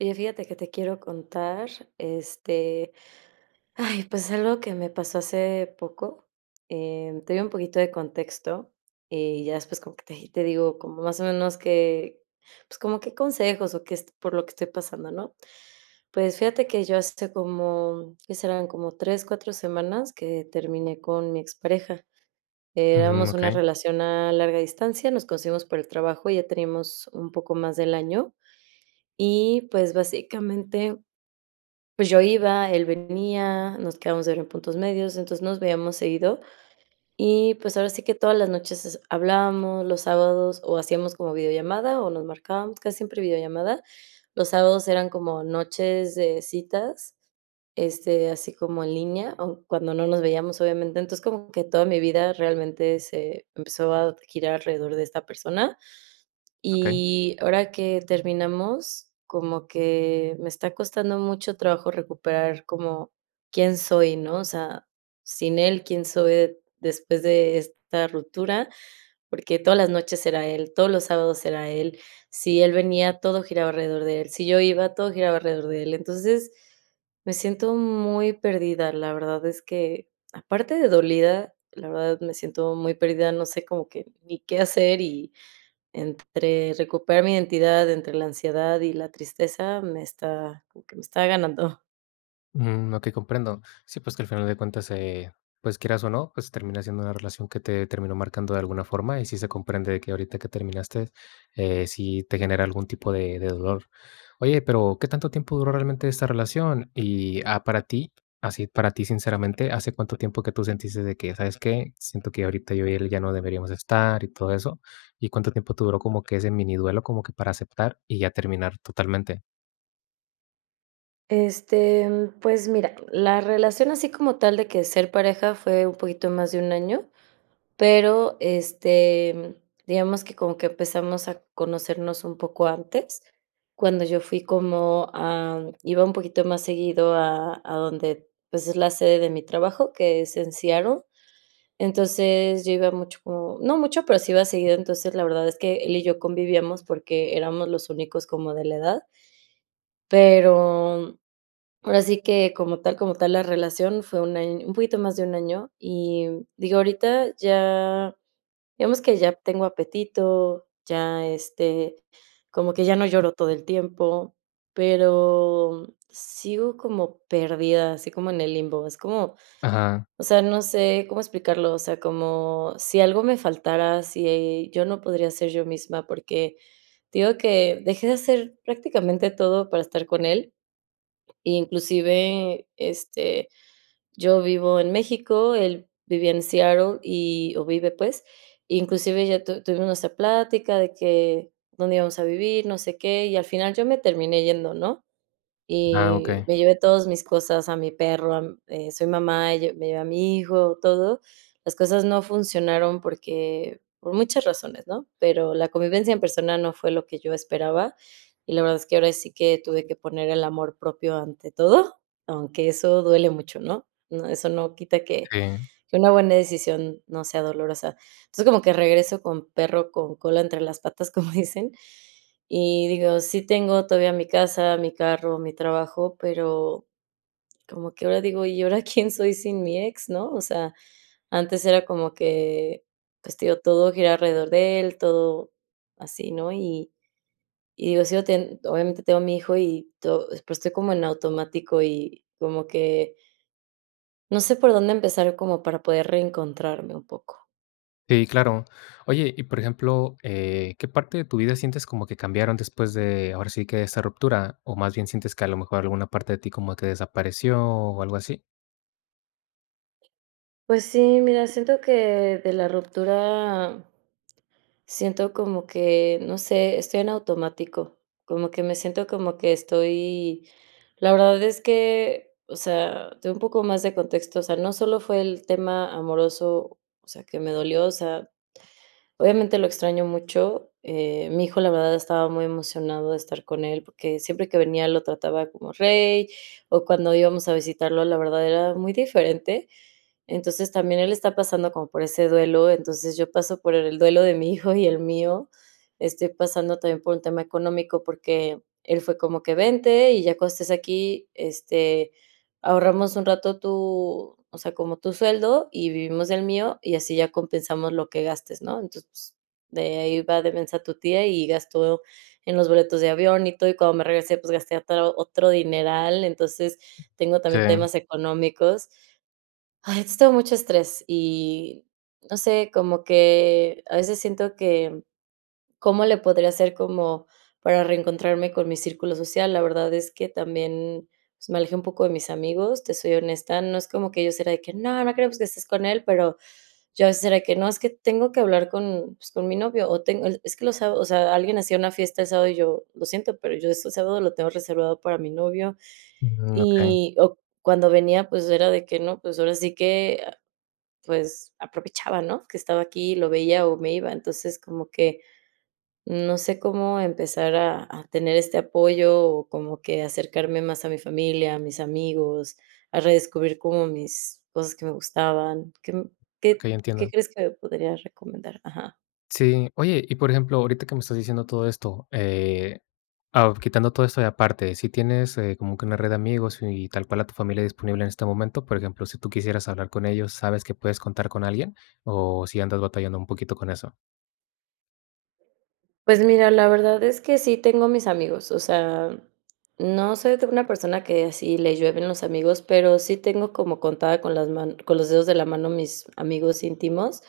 Oye, fíjate que te quiero contar, este, ay, pues, algo que me pasó hace poco. Eh, te doy un poquito de contexto, y ya después como que te y te digo, como más o menos que, pues como qué consejos o qué est por lo que estoy pasando, ¿no? Pues fíjate que yo hace como, ¿qué serán?, como 3, 4 semanas que terminé con mi expareja. Ujú, Éramos una okey. relación a larga distancia, nos conocimos por el trabajo, y ya teníamos un poco más del año, y pues básicamente, pues yo iba, él venía, nos quedábamos de ver en puntos medios, entonces nos veíamos seguido, y pues ahora sí que todas las noches es hablábamos, los sábados o hacíamos como videollamada o nos marcábamos casi siempre videollamada. Los sábados eran como noches de citas, este, así como en línea, aún cuando no nos veíamos, obviamente. Entonces, como que toda mi vida realmente se empezó a girar alrededor de esta persona, Okey. y ahora que terminamos, como que me está costando mucho trabajo recuperar como quién soy, ¿no? O sea, sin él, quién soy de después de esta ruptura, porque todas las noches era él, todos los sábados era él. Si él venía, todo giraba alrededor de él. Si yo iba, todo giraba alrededor de él. Entonces, me siento muy perdida, la verdad es que, aparte de dolida, la verdad me siento muy perdida, no sé como que ni qué hacer, y entre recuperar mi identidad, entre la ansiedad y la tristeza, me está como que me está ganando. Mm, okey comprendo. Sí, pues que al final de cuentas, eh, pues quieras o no, pues termina siendo una relación que te terminó marcando de alguna forma, y sí se comprende de que ahorita que terminaste, eh, sí te genera algún tipo de de dolor. Oye, pero, ¿qué tanto tiempo duró realmente esta relación?, y, ah, para ti, así para ti sinceramente, hace cuánto tiempo que tú sentiste de que: "¿Sabes qué?, siento que ahorita yo y él ya no deberíamos estar", y todo eso, ¿y cuánto tiempo te duró como que ese mini duelo, como que para aceptar y ya terminar totalmente? Este, mm, pues mira, la relación así como tal de que ser pareja fue un poquito más de 1 año, pero, este, mm, digamos que como que empezamos a conocernos un poco antes, cuando yo fui como, am, iba un poquito más seguido a a donde, pues, es la sede de mi trabajo, que es en Seattle. Entonces, yo iba mucho o no mucho, pero sí iba seguido, entonces, la verdad es que él y yo convivíamos porque éramos los únicos como de la edad. Pero, ahora sí que como tal como tal la relación fue 1 año, un poquito más de 1 año y, mm, digo, ahorita ya digamos que ya tengo apetito, ya, este, como que ya no lloro todo el tiempo, pero, mm, sigo como perdida, así como en el limbo, es como, Ajá. o sea, no sé cómo explicarlo, o sea, como si algo me faltara, si yo no podría ser yo misma, porque te digo que dejé de hacer prácticamente todo para estar con él, inclusive, este, yo vivo en México, él vivía en Seattle y o vive pues, inclusive ya tu tuvimos nuestra plática de que dónde íbamos a vivir, no sé qué, y al final yo me terminé yendo, ¿no? Ah, Y okey. me llevé todos mis cosas, a mi perro, a eh, soy mamá, yo me llevé a mi hijo, todo. Las cosas no funcionaron porque, por muchas razones, ¿no?, pero la convivencia en persona no fue lo que yo esperaba, y la verdad es que, ahora sí que tuve que poner el amor propio ante todo, aunque eso duele mucho, ¿no? No, eso no quita que Sí. que una buena decisión no sea dolorosa. Entonces, como que regreso con perro con cola entre las patas como dicen, y digo: "Sí tengo todavía mi casa, mi carro, mi trabajo", pero, como que ahora digo: "¿Y ahora quién soy sin mi ex", ¿no? O sea, antes era como que, pues, te digo, todo giraba alrededor de él, todo así, ¿no?, y y digo sigo ten obviamente, tengo a mi hijo y to y pues, estoy como en automático, y como que no sé por dónde empezar como para poder reencontrarme un poco. Sí, claro. Oye, y por ejemplo, eh, ¿qué parte de tu vida sientes como que cambiaron después de, ahora sí, que de esa ruptura? ¿O más bien sientes que a lo mejor alguna parte de ti como que desapareció, o algo así? Pues sí, mira, siento que de la ruptura Siento como que, no sé, estoy en automático. Como que me siento como que estoy La verdad es que O sea, te doy un poco más de contexto. O sea, no solo fue el tema amoroso, o sea, que me dolió, o sea, obviamente lo extraño mucho. Eh, mi hijo, la verdad, estaba muy emocionado de estar con él, porque siempre que venía lo trataba como rey, o cuando íbamos a visitarlo, la verdad, era muy diferente. Entonces, también él está pasando como por ese duelo, entonces, yo paso por el duelo de mi hijo y el mío. Estoy pasando también por un tema económico, porque él fue como que: "Vente, y ya cuando estés aquí, este, ahorramos un rato tu o sea, como tu sueldo, y vivimos del mío, y así ya compensamos lo que gastes, ¿no?" Entonces de ahí va de mensa tu tía, y gastó en los boletos de avión y todo, y cuando me regresé, pues gasté ata otro dineral, entonces, tengo también Sí. temas económicos. Ay, es todo mucho estrés y, no sé, como que a veces siento que, ¿cómo le podría hacer como para reencontrarme con mi círculo social? La verdad es que también, me alejé un poco de mis amigos, te soy honesta, no es como que ellos eran de que no, no queremos que estés con él, pero yo a veces era de que: "No, es que tengo que hablar con con mi novio, o tengo el" Es que los sa o sea, alguien hacía una fiesta el sábado y yo: "Lo siento, pero yo ese sábado lo tengo reservado para mi novio", Mm, okey. y o cuando venía, pues, era de que no, pues, ahora sí que, ah, pues, aprovechaba, ¿no?, que estaba aquí y lo veía, o me iba. Entonces, como que, no sé cómo empezar a a tener este apoyo, o como que acercarme más a mi familia, a mis amigos, a redescubrir como mis cosas que me gustaban. ¿Qué m qué Okey, qué entiendo. crees que me podrías recomendar? Ajá. Sí, oye, y, por ejemplo, ahorita que me estás diciendo todo esto, eh, ao quitando todo esto, y aparte, si tienes, eh, como que una red de amigos, y tal cual a tu familia disponible en este momento, por ejemplo, si tú quisieras hablar con ellos, ¿sabes que puedes contar con alguien? ¿O sí andas batallando un poquito con eso? Pues, mira la verdad es que sí tengo a mis amigos, o sea, no soy de una persona que así le llueven los amigos, pero, sí tengo como contada, con las man con los dedos de la mano mis amigos íntimos,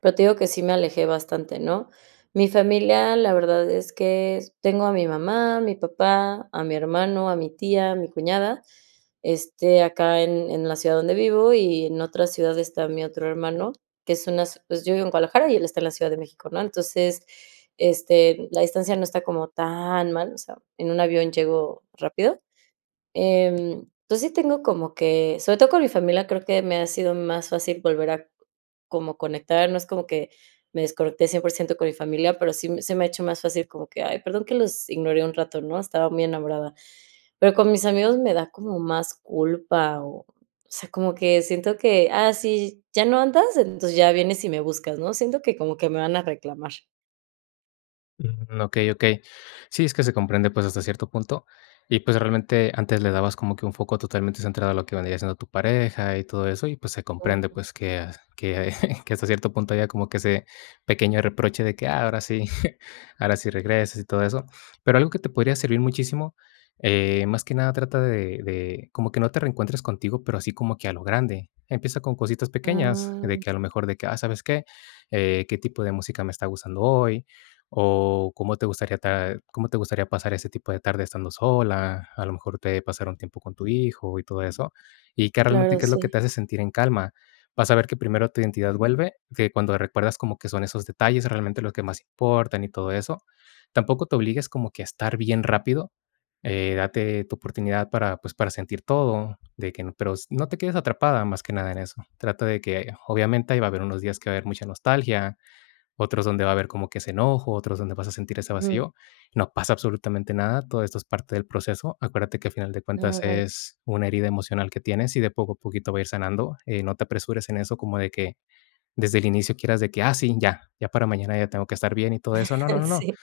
pero, te digo que sí me alejé bastante, ¿no? Mi familia, la verdad es que tengo a mi mamá, a mi papá, a mi hermano, a mi tía, a mi cuñada. Este, acá en en la ciudad donde vivo, y en otra ciudad está mi otro hermano, que es una s Pues, yo vivo en Guadalajara, y él está en la Ciudad de México, ¿no? Entonces, este, la distancia no está como tan mal, o sea, en un avión llego rápido. Em, entonces, sí tengo como que, sobre todo con mi familia creo que me ha sido más fácil volver a como conectar, no es como que me desconecté 100% con mi familia, pero, sí m se me ha hecho más fácil, como que: "Ay, perdón que los ignoré un rato, ¿no? Estaba muy enamorada". Pero, con mis amigos me da como más culpa o, o sea, como que siento que: "Ah, sí, ya no andas, entonces ya vienes y me buscas, ¿no?". Siento que, como que me van a reclamar. Mm, okey, okey. Sí, es que se comprende, pues, hasta cierto punto, y pues, realmente, antes le dabas como que un foco totalmente centrado a lo que vendría siendo tu pareja y todo eso, y pues, se comprende, Oh. pues, que que que hasta cierto punto había como que ese pequeño reproche de que: "Ah, ahora sí, ahora sí regresas, y todo eso". Pero algo que te podría servir muchísimo, eh, más que nada trata de de como que no te reencuentres contigo, pero así como que a lo grande. Empieza con cositas pequeñas, Ah. de que a lo mejor de que: "Ah, ¿sabes qué? Eh, ¿qué tipo de música me está gustando hoy?", o ¿cómo te gustaría ta cómo te gustaría pasar ese tipo de tarde estando sola? A lo mejor te eh, pasar un tiempo con tu hijo y todo eso. Y que realmente, Claro, ¿qué es lo que sí. te hace sentir en calma? Vas a ver que primero tu identidad vuelve, de cuando recuerdas como que son esos detalles realmente los que más importan y todo eso, tampoco te obligues como que a estar bien rápido. Eh, date tu oportunidad para, pues, para sentir todo de que n pero no te quedes atrapada más que nada en eso. Trata de que, obviamente, ahí va a haber unos días que va a haber mucha nostalgia, otros donde va a haber como que ese enojo, otros donde vas a sentir ese Ujú. vacío. No pasa absolutamente nada, todo esto es parte del proceso. Acuérdate que, a final de Ah, cuentas, bueno. es una herida emocional que tienes, y de poco a poquito va a ir sanando. Eh, no te apresures en eso, como de que desde el inicio quieras de que: "Ah sí, ya, ya para mañana ya tengo que estar bien y todo eso". No, no, no, no. Sí.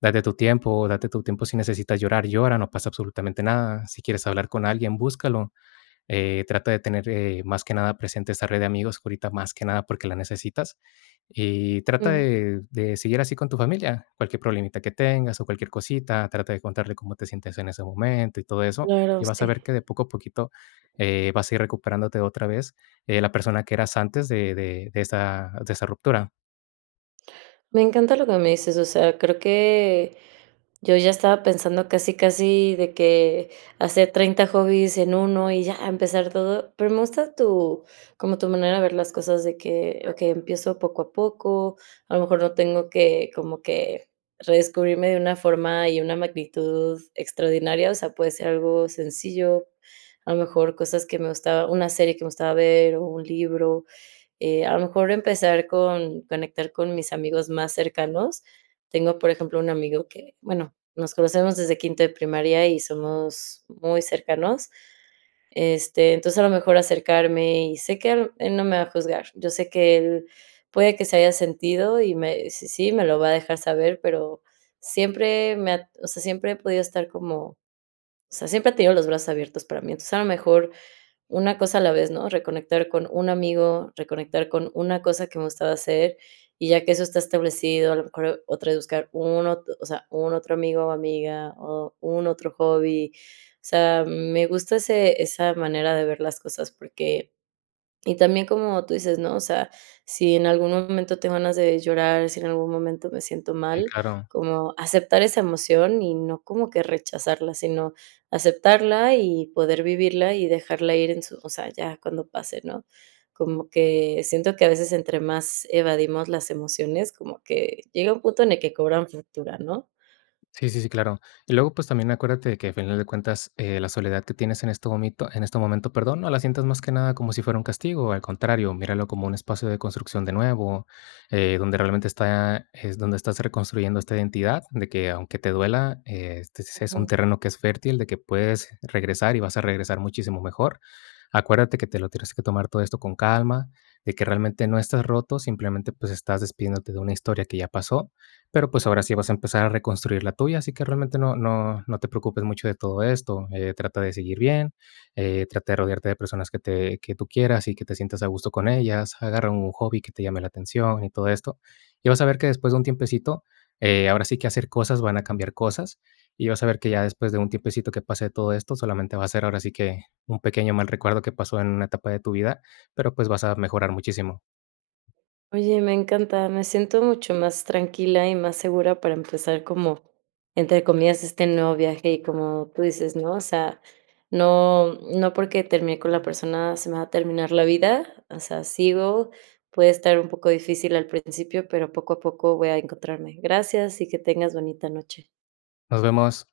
Date tu tiempo, date tu tiempo. Si necesitas llorar, llora, no pasa absolutamente nada. Si quieres hablar con alguien, búscalo. Eh, trata de tener, eh, más que nada, presente esa red de amigos, ahorita más que nada porque la necesitas. Y trata Mm. de de seguir así con tu familia, cualquier problemita que tengas, o cualquier cosita, trata de contarle cómo te sientes en ese momento y todo eso. Claro. Y vas a Sí. ver que de poco a poquito, eh, vas a ir recuperándote otra vez, eh, la persona que eras antes de de de esa de esa ruptura. Me encanta lo que me dices, o sea, creo que yo ya estaba pensando casi casi de que hacer 30 hobbies en 1 y ya, empezar todo. Pero me gusta tu como tu manera de ver las cosas de que okey, empiezo poco a poco, a lo mejor no tengo que como que redescubrirme de una forma y una magnitud extraordinaria, o sea, puede ser algo sencillo, a lo mejor cosas que me gustaba una serie que me gustaba ver o un libro, eh, a lo mejor empezar con conectar con mis amigos más cercanos. Tengo, por ejemplo, un amigo que, bueno, nos conocemos desde quinto de primaria y somos muy cercanos, este, entonces, a lo mejor acercarme, y sé que a lo él no me va a juzgar, yo sé que él puede que se haya sentido y me si sí, me lo va a dejar saber, pero siempre me ha o sea, siempre he podido estar como o sea, siempre ha tenido los brazos abiertos para mí, entonces, a lo mejor una cosa a la vez, ¿no? Reconectar con un amigo, reconectar con una cosa que me gustaba hacer, y ya que eso está establecido, a lo mejor otra vez buscar un ot o sea, un otro amigo o amiga, o un otro hobby, o sea, me gusta ese esa manera de ver las cosas porque Y también como tú dices, ¿no? O sea, si en algún momento tengo ganas de llorar, si en algún momento me siento Sí, mal, claro. como aceptar esa emoción, y no como que rechazarla, sino aceptarla, y poder vivirla y dejarla ir en su o sea, ya cuando pase, ¿no? Como que siento que a veces entre más evadimos las emociones, como que llega un punto en el que cobran factura, ¿no? Sí, sí, sí, claro, y luego, pues, también acuérdate que, a final de cuentas, eh, la soledad que tienes en este momento, en este momento, perdón, no la sientas más que nada como si fuera un castigo, al contrario, míralo como un espacio de construcción de nuevo, eh, donde realmente está es donde estás reconstruyendo esta identidad, de que, aunque te duela, eh, este es un Ujú. terreno que es fértil, de que puedes regresar, y vas a regresar muchísimo mejor, acuérdate que te lo tienes que tomar todo esto con calma, de que realmente no estás roto, simplemente, pues, estás despidiéndote de una historia que ya pasó, pero, pues, ahora sí vas a empezar a reconstruir la tuya, así que realmente no no no te preocupes mucho de todo esto, eh, trata de seguir bien, eh, trata de rodearte de personas que te que tú quieras y que te sientas a gusto con ellas, agarra un hobby que te llame la atención y todo esto, y vas a ver que después de un tiempecito, eh, ahora sí que hacer cosas van a cambiar cosas, y vas a ver que ya después de un tiempecito que pase todo esto, solamente va a ser ahora sí que un pequeño mal recuerdo que pasó en una etapa de tu vida, pero, pues, vas a mejorar muchísimo. Oye, me encanta, me siento mucho más tranquila y más segura para empezar como, entre comillas, "este nuevo viaje" y como tú dices, ¿no?, o sea, no no porque terminé con la persona, se me va a terminar la vida, o sea, sigo, puede estar un poco difícil al principio, pero poco a poco voy a encontrarme. Gracias y que tengas bonita noche. Nos vemos.